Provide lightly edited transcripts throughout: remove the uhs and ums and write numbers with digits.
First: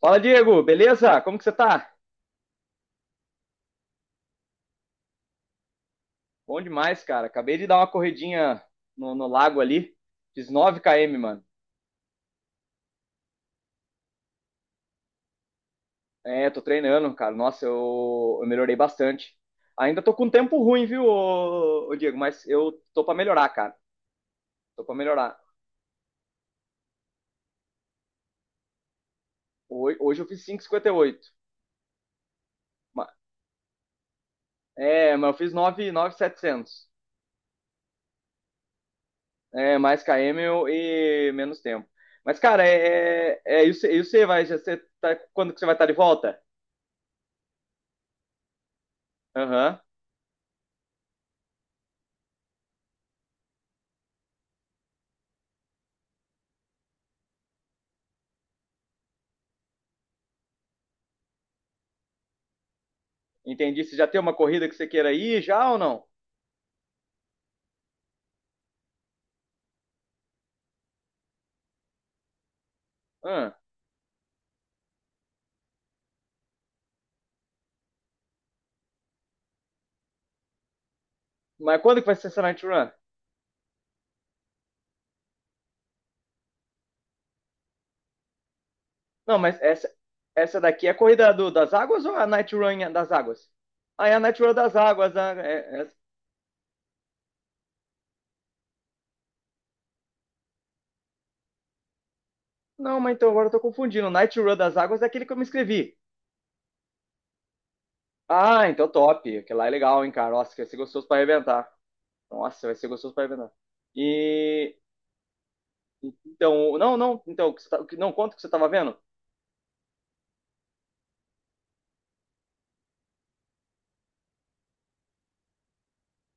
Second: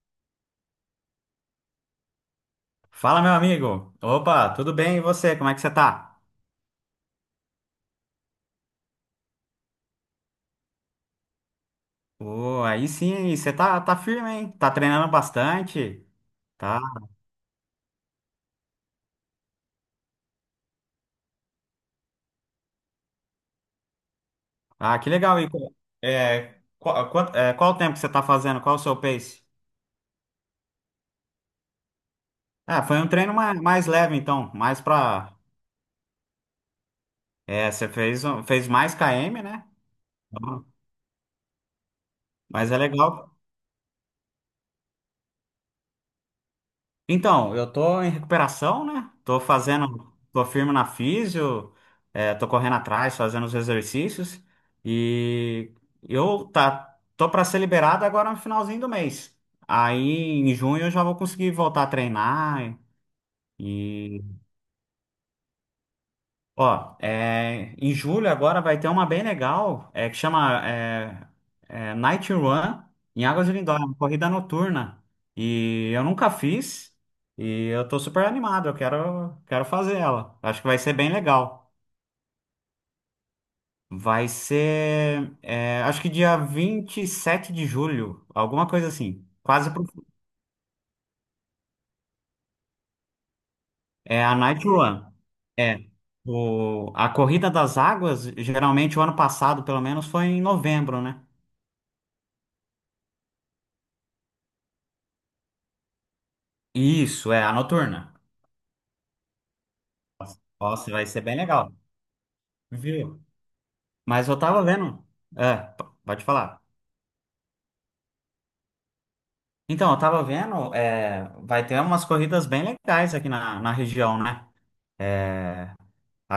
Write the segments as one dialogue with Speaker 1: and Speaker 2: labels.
Speaker 1: Fala, Diego, beleza? Como que você tá?
Speaker 2: Fala, meu amigo. Opa, tudo bem? E você? Como é que você tá?
Speaker 1: Bom demais, cara. Acabei de dar uma corridinha no lago ali. Fiz 9 km, mano.
Speaker 2: Ô, aí sim, aí você tá firme, hein? Tá treinando bastante,
Speaker 1: É, tô
Speaker 2: tá?
Speaker 1: treinando, cara. Nossa, eu melhorei bastante. Ainda tô com um tempo ruim, viu, ô Diego? Mas eu tô pra melhorar, cara. Tô pra
Speaker 2: Ah, que
Speaker 1: melhorar.
Speaker 2: legal. E, qual o tempo que você tá fazendo? Qual o seu pace?
Speaker 1: Hoje eu fiz 5,58.
Speaker 2: Ah, foi um
Speaker 1: Ma-
Speaker 2: treino mais leve, então. Mais
Speaker 1: É, mas
Speaker 2: pra.
Speaker 1: eu fiz 9, 9,700.
Speaker 2: É, você fez mais km, né?
Speaker 1: É, mais
Speaker 2: Então,
Speaker 1: km e menos tempo. Mas, cara,
Speaker 2: mas é legal.
Speaker 1: é isso, é isso aí, vai. Já Você tá, quando que você vai estar de volta?
Speaker 2: Então, eu tô em recuperação, né? Tô
Speaker 1: Aham.
Speaker 2: fazendo, tô firme na físio, tô correndo atrás, fazendo os exercícios e eu tô para ser liberado agora no finalzinho do mês. Aí em junho eu já vou conseguir voltar a treinar
Speaker 1: Entendi. Você já tem
Speaker 2: e
Speaker 1: uma corrida que você queira ir já ou não?
Speaker 2: Ó, em julho agora vai ter uma bem legal, que chama Night Run, em Águas de
Speaker 1: Hã?
Speaker 2: Lindóia, uma corrida noturna. E eu nunca fiz, e eu tô super animado, eu quero fazer ela. Acho que vai ser bem legal.
Speaker 1: Mas quando que vai ser essa Night Run?
Speaker 2: Vai ser, acho que dia 27 de julho, alguma coisa assim.
Speaker 1: Não, mas
Speaker 2: Quase pro.
Speaker 1: essa daqui é a corrida das águas ou a Night Run das águas? Ah, é a
Speaker 2: É a
Speaker 1: Night Run
Speaker 2: Night
Speaker 1: das
Speaker 2: Run.
Speaker 1: águas.
Speaker 2: É. O, a Corrida das Águas, geralmente o ano passado, pelo menos, foi em novembro, né?
Speaker 1: Não, mas então agora eu tô confundindo. Night Run das águas é aquele que eu me inscrevi.
Speaker 2: Isso, é a noturna.
Speaker 1: Ah, então top. Aquele lá é legal, hein, cara. Nossa, vai ser
Speaker 2: Nossa,
Speaker 1: gostoso
Speaker 2: vai
Speaker 1: pra
Speaker 2: ser bem
Speaker 1: arrebentar.
Speaker 2: legal.
Speaker 1: Nossa, vai ser gostoso
Speaker 2: Viu?
Speaker 1: pra arrebentar.
Speaker 2: Mas eu tava
Speaker 1: E...
Speaker 2: vendo. É, pode falar.
Speaker 1: Então, não, não. Então, o que você tá- o que- não, conta o que você tava vendo.
Speaker 2: Então, eu tava vendo, vai ter umas corridas bem legais aqui na região, né?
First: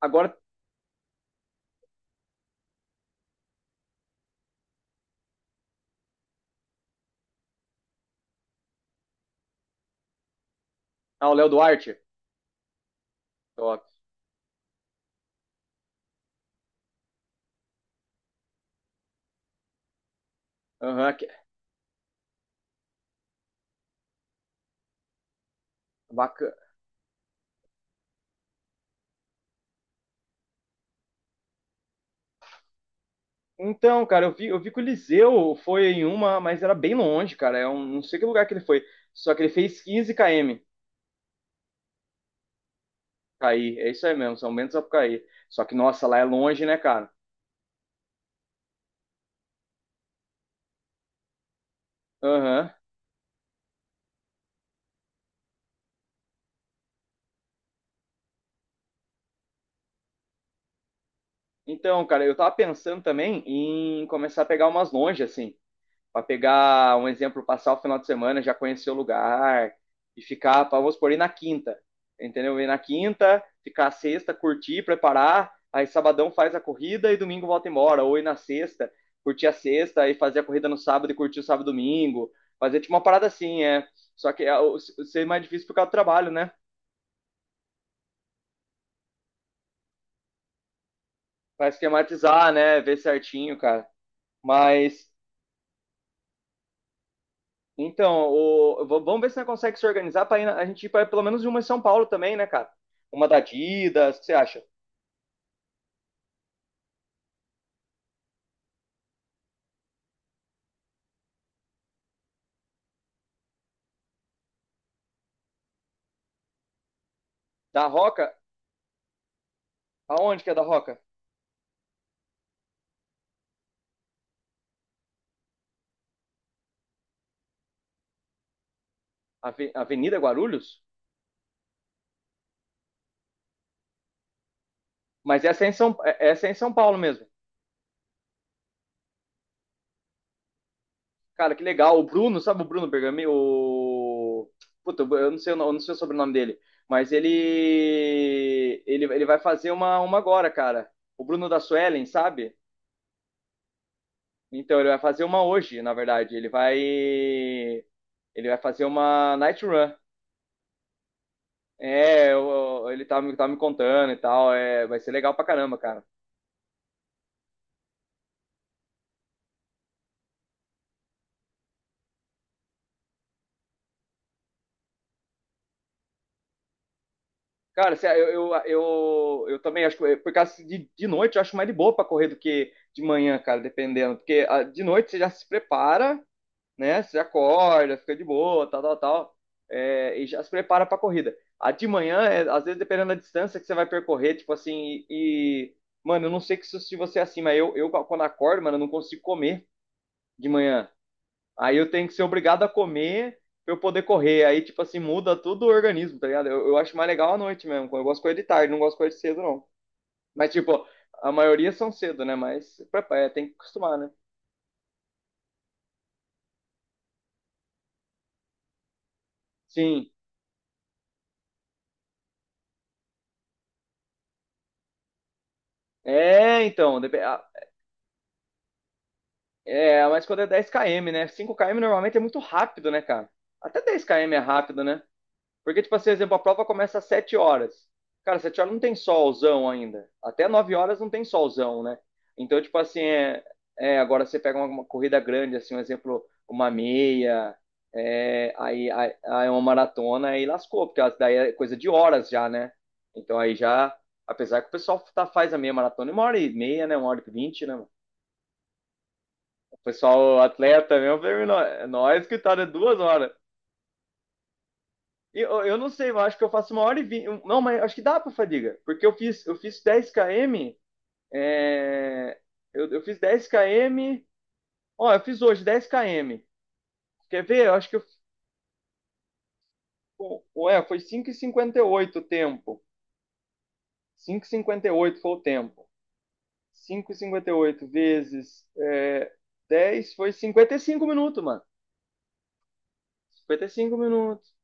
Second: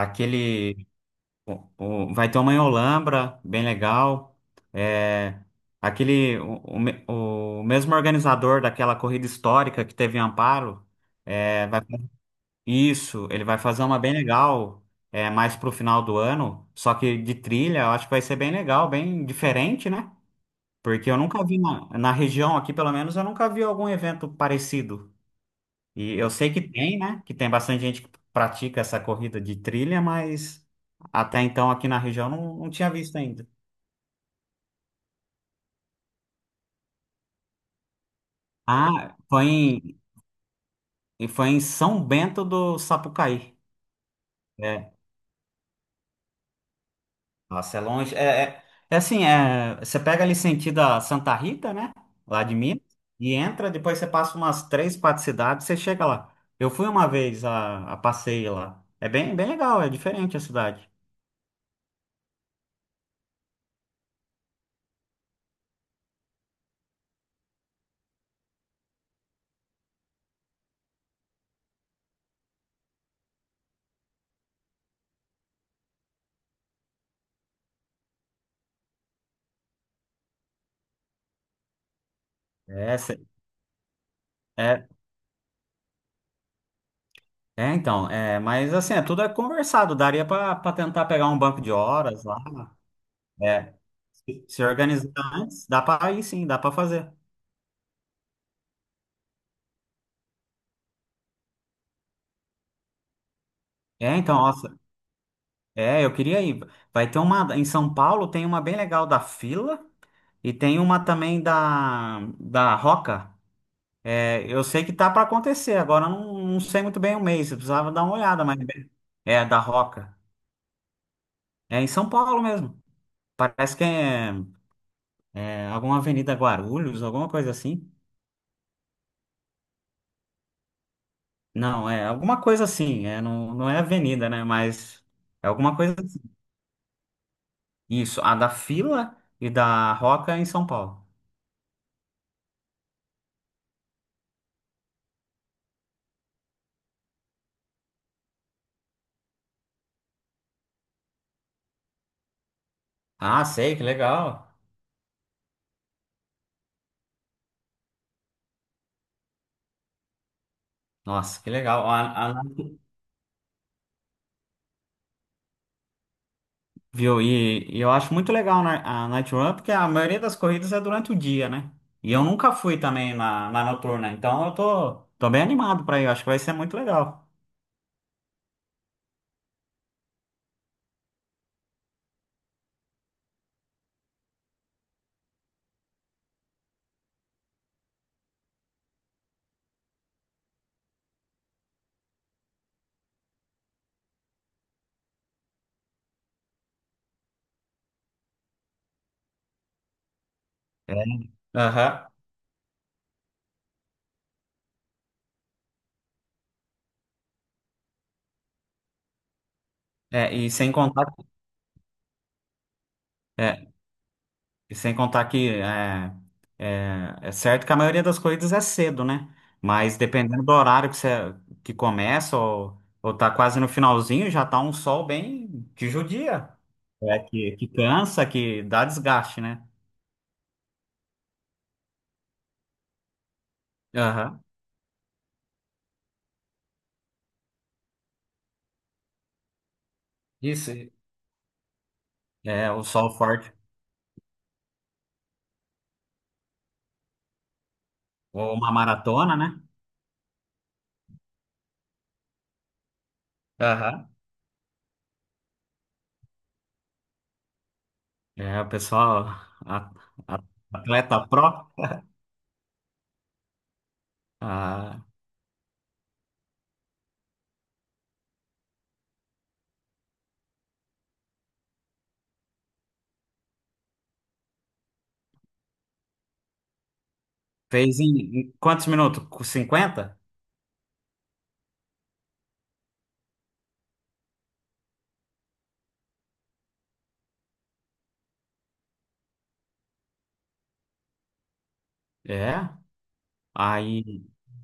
Speaker 1: Agora,
Speaker 2: Vai ter uma em Olambra, bem legal. É, aquele. O mesmo organizador daquela corrida histórica que teve em Amparo,
Speaker 1: ah, o Léo
Speaker 2: é, vai
Speaker 1: Duarte.
Speaker 2: Isso, ele vai fazer
Speaker 1: Top.
Speaker 2: uma bem legal, mais pro final do ano, só que de trilha, eu acho que vai ser bem legal, bem diferente, né? Porque
Speaker 1: Aham.
Speaker 2: eu nunca vi na região aqui, pelo menos, eu nunca vi algum evento parecido. E eu sei
Speaker 1: Baca-
Speaker 2: que tem, né? Que tem bastante gente que pratica essa corrida de trilha, mas até então aqui na região não tinha visto ainda.
Speaker 1: Então, cara, eu vi que o Liseu foi em uma, mas era bem longe, cara. Não sei que lugar que ele foi.
Speaker 2: Ah,
Speaker 1: Só que ele fez 15 km.
Speaker 2: foi em São Bento do Sapucaí.
Speaker 1: Cair, é isso aí mesmo, São Bento do
Speaker 2: É,
Speaker 1: Sapucaí. Só que, nossa, lá é longe, né, cara?
Speaker 2: nossa, é longe. É assim, você pega ali sentido a Santa Rita, né? Lá de
Speaker 1: Aham.
Speaker 2: Minas, e entra, depois você passa umas três, quatro cidades, você chega lá. Eu fui uma vez a passeio lá. É bem, bem legal, é diferente a cidade.
Speaker 1: Então, cara, eu tava pensando também em começar a pegar umas longe, assim. Para pegar um exemplo, passar o final de semana, já conhecer o lugar e ficar, pra, vamos supor, ir na quinta, entendeu? Ir na quinta, ficar a sexta, curtir, preparar, aí sabadão faz a corrida e domingo volta embora, ou ir na sexta, curtir a sexta e fazer a corrida no sábado e curtir o sábado e domingo, fazer tipo
Speaker 2: É,
Speaker 1: uma
Speaker 2: cê-
Speaker 1: parada assim, é. Só que é,
Speaker 2: é,
Speaker 1: ser é mais difícil por causa do trabalho, né?
Speaker 2: então, mas assim, tudo é conversado. Daria pra tentar pegar um banco
Speaker 1: Pra
Speaker 2: de horas lá.
Speaker 1: esquematizar, né? Ver certinho,
Speaker 2: É,
Speaker 1: cara.
Speaker 2: se
Speaker 1: Mas...
Speaker 2: organizar antes, dá pra ir sim, dá pra fazer.
Speaker 1: Então, vamos ver se nós consegue se organizar para a gente ir para pelo menos uma em São Paulo também, né, cara? Uma da
Speaker 2: É,
Speaker 1: Adidas, o que você
Speaker 2: então,
Speaker 1: acha?
Speaker 2: nossa, eu queria ir. Vai ter uma, em São Paulo tem uma bem legal da Fila. E tem uma também da Roca. É, eu sei que tá para acontecer, agora eu não sei muito bem o mês, eu
Speaker 1: Da
Speaker 2: precisava dar uma
Speaker 1: Roca?
Speaker 2: olhada, mas é da Roca.
Speaker 1: Aonde que é da Roca?
Speaker 2: É em São Paulo mesmo. Parece que é alguma Avenida Guarulhos, alguma coisa assim.
Speaker 1: Avenida Guarulhos?
Speaker 2: Não, é alguma coisa assim. É, não é avenida, né? Mas
Speaker 1: Mas
Speaker 2: é
Speaker 1: essa é em
Speaker 2: alguma
Speaker 1: São,
Speaker 2: coisa assim.
Speaker 1: essa é em São Paulo mesmo.
Speaker 2: Isso, a da Fila e da Roca em São Paulo.
Speaker 1: Cara, que legal. O Bruno, sabe o Bruno Bergami? O... Puta, eu não sei, o no- eu não sei o sobrenome dele. Mas ele vai fazer uma, agora, cara. O Bruno da Suelen, sabe?
Speaker 2: Ah, sei, que legal.
Speaker 1: Então, ele vai fazer uma hoje, na verdade. Ele vai. Ele vai fazer uma night run.
Speaker 2: Nossa, que legal.
Speaker 1: É,
Speaker 2: A,
Speaker 1: ele tá, tá me contando e tal. É, vai ser legal pra caramba, cara.
Speaker 2: viu? E eu acho muito legal a Night Run, porque a maioria das corridas é durante o dia, né? E eu nunca fui também na noturna, então eu tô bem animado pra ir, eu acho que vai ser muito legal.
Speaker 1: Cara, eu também acho que, por causa de noite, eu acho mais de boa pra correr do que de manhã, cara, dependendo. Porque ah, de noite você já se prepara, né? Você acorda, fica de boa, tal, tal, tal, é, e já se prepara para a corrida. A de manhã, é, às vezes, dependendo da distância que você vai percorrer, tipo assim, mano, eu não sei que se você é assim, mas eu quando acordo, mano, eu não consigo comer de manhã.
Speaker 2: É.
Speaker 1: Aí eu
Speaker 2: Aham.
Speaker 1: tenho que ser obrigado a comer pra eu poder correr. Aí, tipo assim, muda todo o organismo, tá ligado? Eu acho mais legal à noite mesmo. Eu gosto de correr de tarde, não gosto de correr de cedo, não.
Speaker 2: É, e
Speaker 1: Mas,
Speaker 2: sem
Speaker 1: tipo,
Speaker 2: contar,
Speaker 1: a maioria são cedo, né? Mas é, tem que
Speaker 2: é,
Speaker 1: acostumar, né?
Speaker 2: e sem contar É certo que a maioria das corridas é cedo, né? Mas
Speaker 1: Sim.
Speaker 2: dependendo do horário que começa ou tá quase no finalzinho, já tá um sol bem que judia.
Speaker 1: É, então,
Speaker 2: É, que cansa, que dá desgaste, né?
Speaker 1: é, mas quando é 10 km, né? 5 km normalmente é muito rápido, né, cara? Até 10 km
Speaker 2: Aham.
Speaker 1: é rápido, né? Porque, tipo, assim, exemplo, a prova começa às 7h. Cara, 7h não tem solzão ainda. Até
Speaker 2: Isso,
Speaker 1: 9h não tem solzão, né? Então,
Speaker 2: é
Speaker 1: tipo
Speaker 2: o
Speaker 1: assim,
Speaker 2: sol forte.
Speaker 1: agora você pega uma, corrida grande, assim, um exemplo, uma meia,
Speaker 2: Ou
Speaker 1: é,
Speaker 2: uma
Speaker 1: aí, aí,
Speaker 2: maratona,
Speaker 1: aí
Speaker 2: né?
Speaker 1: uma maratona, aí lascou, porque daí é coisa de horas já, né? Então aí já,
Speaker 2: Aham.
Speaker 1: apesar que o pessoal tá, faz a meia maratona em 1h30, né? 1h20, né?
Speaker 2: É, o pessoal,
Speaker 1: O
Speaker 2: a- a-
Speaker 1: pessoal atleta mesmo,
Speaker 2: atleta
Speaker 1: falei,
Speaker 2: pró,
Speaker 1: Nós que tá de 2 horas."
Speaker 2: ah,
Speaker 1: E eu não sei, eu acho que eu faço 1h20. Não, mas acho que dá pra fadiga. Porque eu fiz 10 km. é, eu fiz 10 km. Ó, eu fiz hoje 10 km. Quer ver? Eu acho que
Speaker 2: fez
Speaker 1: eu,
Speaker 2: em quantos minutos? Com 50?
Speaker 1: ué, foi 5,58 o tempo. Cinco e cinquenta e oito foi o tempo. Cinco e cinquenta e oito vezes 10 foi 55 minutos, mano.
Speaker 2: É.
Speaker 1: 55
Speaker 2: Aí,
Speaker 1: minutos.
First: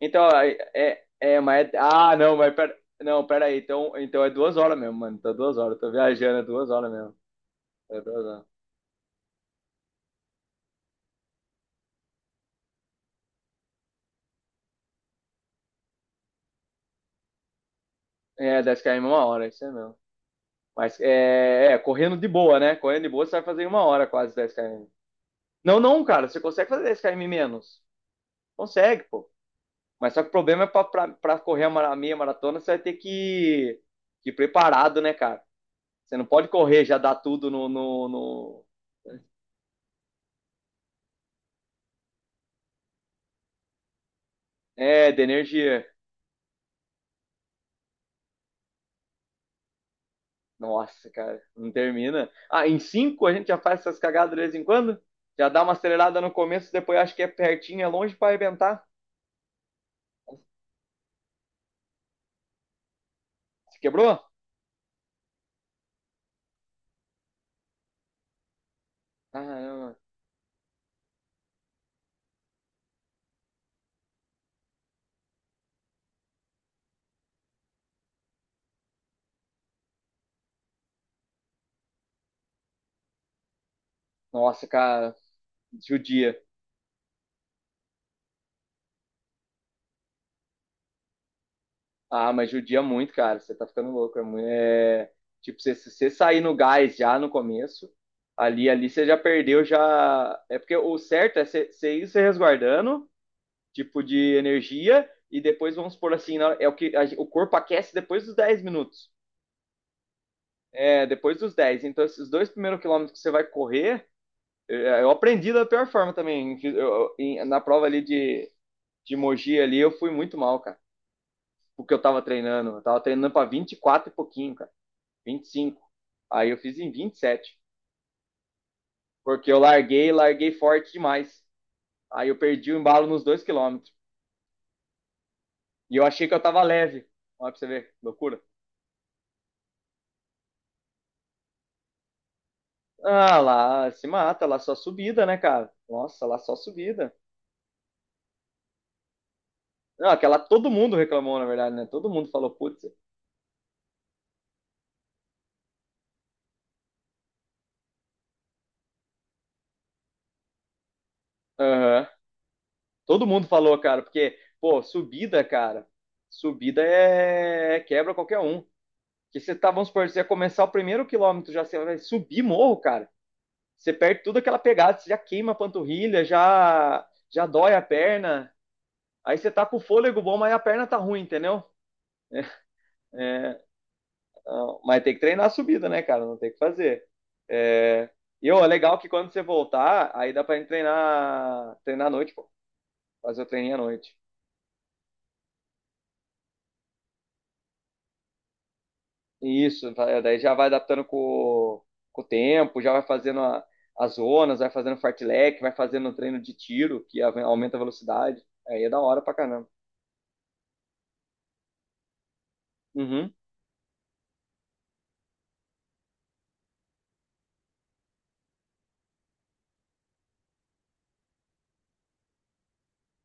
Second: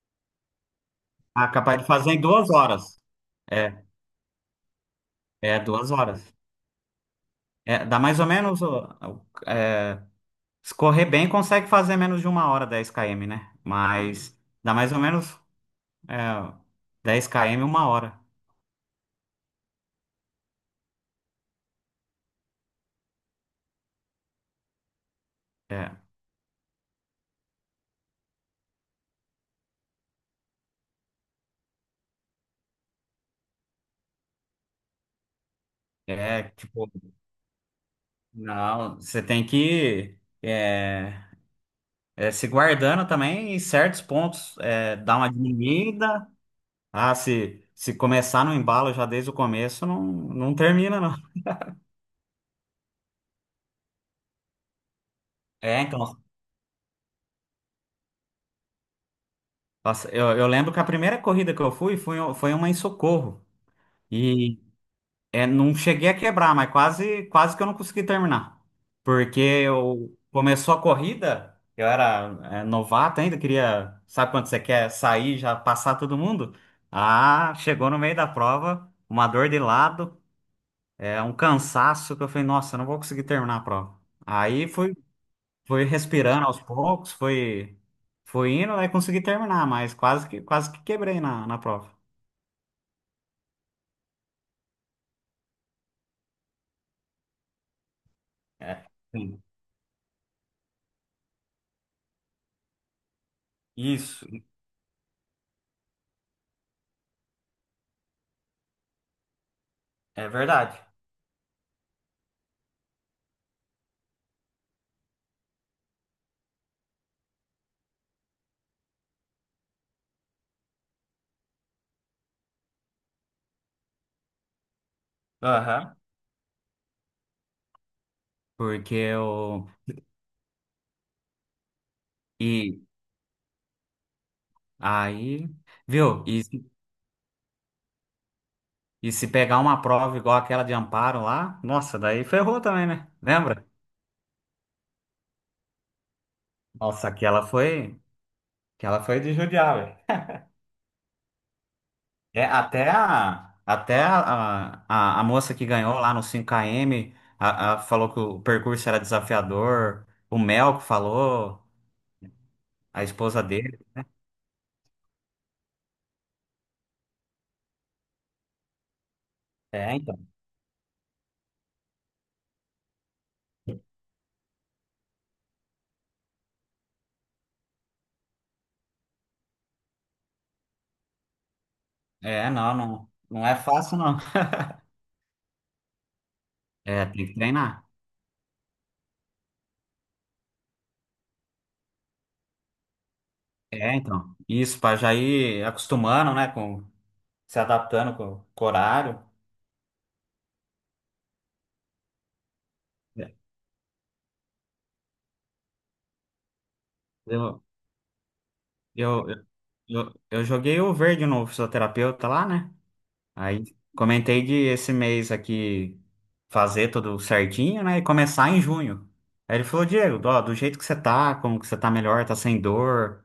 Speaker 1: Então, aí,
Speaker 2: capaz de fazer
Speaker 1: ah,
Speaker 2: em
Speaker 1: não,
Speaker 2: duas
Speaker 1: mas pera,
Speaker 2: horas.
Speaker 1: não, pera aí,
Speaker 2: É,
Speaker 1: então, é 2 horas mesmo, mano, tá duas
Speaker 2: é
Speaker 1: horas, tô
Speaker 2: 2 horas.
Speaker 1: viajando, é 2 horas mesmo,
Speaker 2: É, dá
Speaker 1: é
Speaker 2: mais
Speaker 1: duas
Speaker 2: ou
Speaker 1: horas.
Speaker 2: menos. Ó, ó. É, se correr bem, consegue fazer menos de uma hora 10 km, né? Mas dá mais ou menos é, 10 km, uma hora.
Speaker 1: É, 10 km uma hora, isso é mesmo. Mas correndo de boa, né? Correndo de boa, você vai fazer em 1 hora quase 10 km. Não,
Speaker 2: É,
Speaker 1: não, cara, você consegue fazer 10 km menos. Consegue, pô. Mas só que o problema é pra correr a a meia maratona, você vai ter que ir preparado, né, cara? Você não pode
Speaker 2: é
Speaker 1: correr,
Speaker 2: tipo.
Speaker 1: já dar tudo no...
Speaker 2: Não, você tem que se guardando também em certos pontos,
Speaker 1: É,
Speaker 2: dar
Speaker 1: de
Speaker 2: uma
Speaker 1: energia.
Speaker 2: diminuída. Ah, se começar no embalo já desde o começo, não termina,
Speaker 1: Nossa,
Speaker 2: não.
Speaker 1: cara, não termina. Ah, em cinco a gente já faz essas cagadas de vez em quando? Já dá uma
Speaker 2: É, então,
Speaker 1: acelerada no começo, depois acho que é pertinho, é longe pra arrebentar.
Speaker 2: nossa, eu lembro que a primeira corrida que eu fui foi uma em Socorro.
Speaker 1: Se quebrou?
Speaker 2: É, não cheguei a quebrar, mas quase que eu não consegui terminar. Porque
Speaker 1: Caramba.
Speaker 2: eu começou a corrida, eu era novato ainda, queria, sabe quando você quer sair, já passar todo mundo? Ah, chegou no meio da prova, uma dor de lado, um cansaço que eu falei, nossa, eu não vou conseguir terminar a prova.
Speaker 1: Nossa,
Speaker 2: Aí fui,
Speaker 1: cara,
Speaker 2: fui
Speaker 1: judia.
Speaker 2: respirando aos poucos, fui indo, aí consegui terminar, mas quase que quebrei na prova.
Speaker 1: Ah, mas judia muito, cara. Você tá ficando louco. É, muito, é... Tipo, se você sair no gás já no começo, ali,
Speaker 2: É,
Speaker 1: ali você já
Speaker 2: sim.
Speaker 1: perdeu, já. É porque o certo é você ir se resguardando, tipo,
Speaker 2: Isso,
Speaker 1: de energia, e depois, vamos supor assim, na- é o que a gen- o corpo aquece depois dos 10 minutos.
Speaker 2: é verdade.
Speaker 1: É, depois dos 10. Então, esses dois primeiros quilômetros que você vai correr, eu aprendi da pior forma também. Na prova ali de Mogi ali, eu fui muito mal, cara. Porque eu tava treinando. Eu tava treinando pra 24 e quatro e pouquinho, cara. 25.
Speaker 2: Aham.
Speaker 1: Aí eu fiz em 27.
Speaker 2: Porque
Speaker 1: Porque eu
Speaker 2: eu.
Speaker 1: larguei forte demais. Aí eu perdi o
Speaker 2: E
Speaker 1: embalo nos 2 quilômetros.
Speaker 2: aí,
Speaker 1: E eu
Speaker 2: viu?
Speaker 1: achei que eu
Speaker 2: E,
Speaker 1: tava leve. Olha pra você ver, loucura.
Speaker 2: e se pegar uma prova igual aquela de Amparo lá, nossa, daí ferrou também, né?
Speaker 1: Ah,
Speaker 2: Lembra?
Speaker 1: lá se mata, lá só subida, né, cara? Nossa, lá só
Speaker 2: Nossa,
Speaker 1: subida.
Speaker 2: aquela foi. Aquela foi de judiar,
Speaker 1: Não,
Speaker 2: velho.
Speaker 1: aquela todo mundo reclamou, na verdade, né? Todo mundo
Speaker 2: É,
Speaker 1: falou, putz.
Speaker 2: até a moça que ganhou lá no 5 km falou que o percurso era desafiador. O Melco falou,
Speaker 1: Aham.
Speaker 2: a
Speaker 1: Todo
Speaker 2: esposa
Speaker 1: mundo falou,
Speaker 2: dele.
Speaker 1: cara, porque, pô, subida, cara, subida é quebra qualquer um. Que você tá, vamos
Speaker 2: É,
Speaker 1: supor,
Speaker 2: então.
Speaker 1: você ia começar o primeiro quilômetro, já você vai subir morro, cara. Você perde tudo aquela pegada, você já queima a panturrilha, já, já dói a perna. Aí você tá com o fôlego bom, mas a perna tá ruim, entendeu?
Speaker 2: É, não é fácil, não.
Speaker 1: Não, mas tem que treinar a subida, né, cara? Não tem o que fazer.
Speaker 2: É, tem que treinar.
Speaker 1: É... E, ó, é legal que quando você voltar, aí dá pra gente treinar, treinar à noite, pô. Fazer o treininho à
Speaker 2: É,
Speaker 1: noite.
Speaker 2: então. Isso, para já ir acostumando, né, se adaptando com o horário.
Speaker 1: Isso, tá, daí já vai adaptando com o tempo, já vai
Speaker 2: É,
Speaker 1: fazendo as zonas, vai fazendo fartlek, vai fazendo treino de tiro, que
Speaker 2: Eu,
Speaker 1: aumenta a velocidade. Aí é da hora
Speaker 2: eu,
Speaker 1: pra
Speaker 2: eu,
Speaker 1: caramba.
Speaker 2: eu joguei o verde no fisioterapeuta lá, né?
Speaker 1: Uhum,
Speaker 2: Aí comentei de esse mês aqui fazer tudo certinho, né? E começar em junho. Aí ele falou, Diego, ó, do jeito que você tá, como que você tá melhor, tá sem dor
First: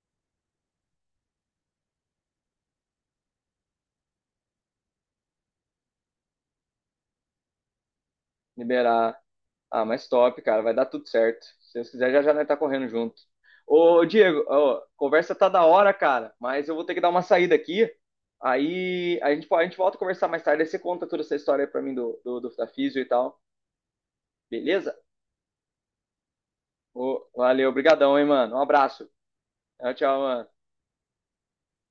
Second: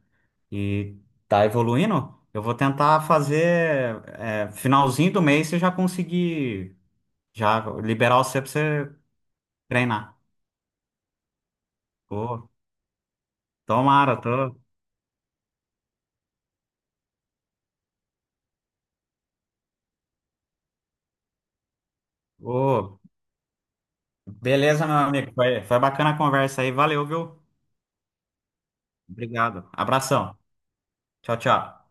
Speaker 2: e tá evoluindo, eu vou tentar fazer finalzinho do mês você já conseguir já liberar você pra você
Speaker 1: liberar. Ah, mas
Speaker 2: treinar.
Speaker 1: top, cara, vai dar tudo certo. Se Deus quiser, já já nós
Speaker 2: Pô,
Speaker 1: tá correndo junto. Ô,
Speaker 2: tomara,
Speaker 1: Diego,
Speaker 2: tô.
Speaker 1: ó, conversa tá da hora, cara, mas eu vou ter que dar uma saída aqui. Aí a gente, a gente volta a conversar mais tarde, aí você conta toda essa história aí pra mim da
Speaker 2: Ô,
Speaker 1: Físio e tal,
Speaker 2: beleza,
Speaker 1: beleza?
Speaker 2: meu amigo. Foi bacana a conversa aí. Valeu,
Speaker 1: Ô,
Speaker 2: viu?
Speaker 1: valeu, obrigadão hein, mano. Um abraço.
Speaker 2: Obrigado.
Speaker 1: Tchau, tchau,
Speaker 2: Abração.
Speaker 1: mano.
Speaker 2: Tchau, tchau.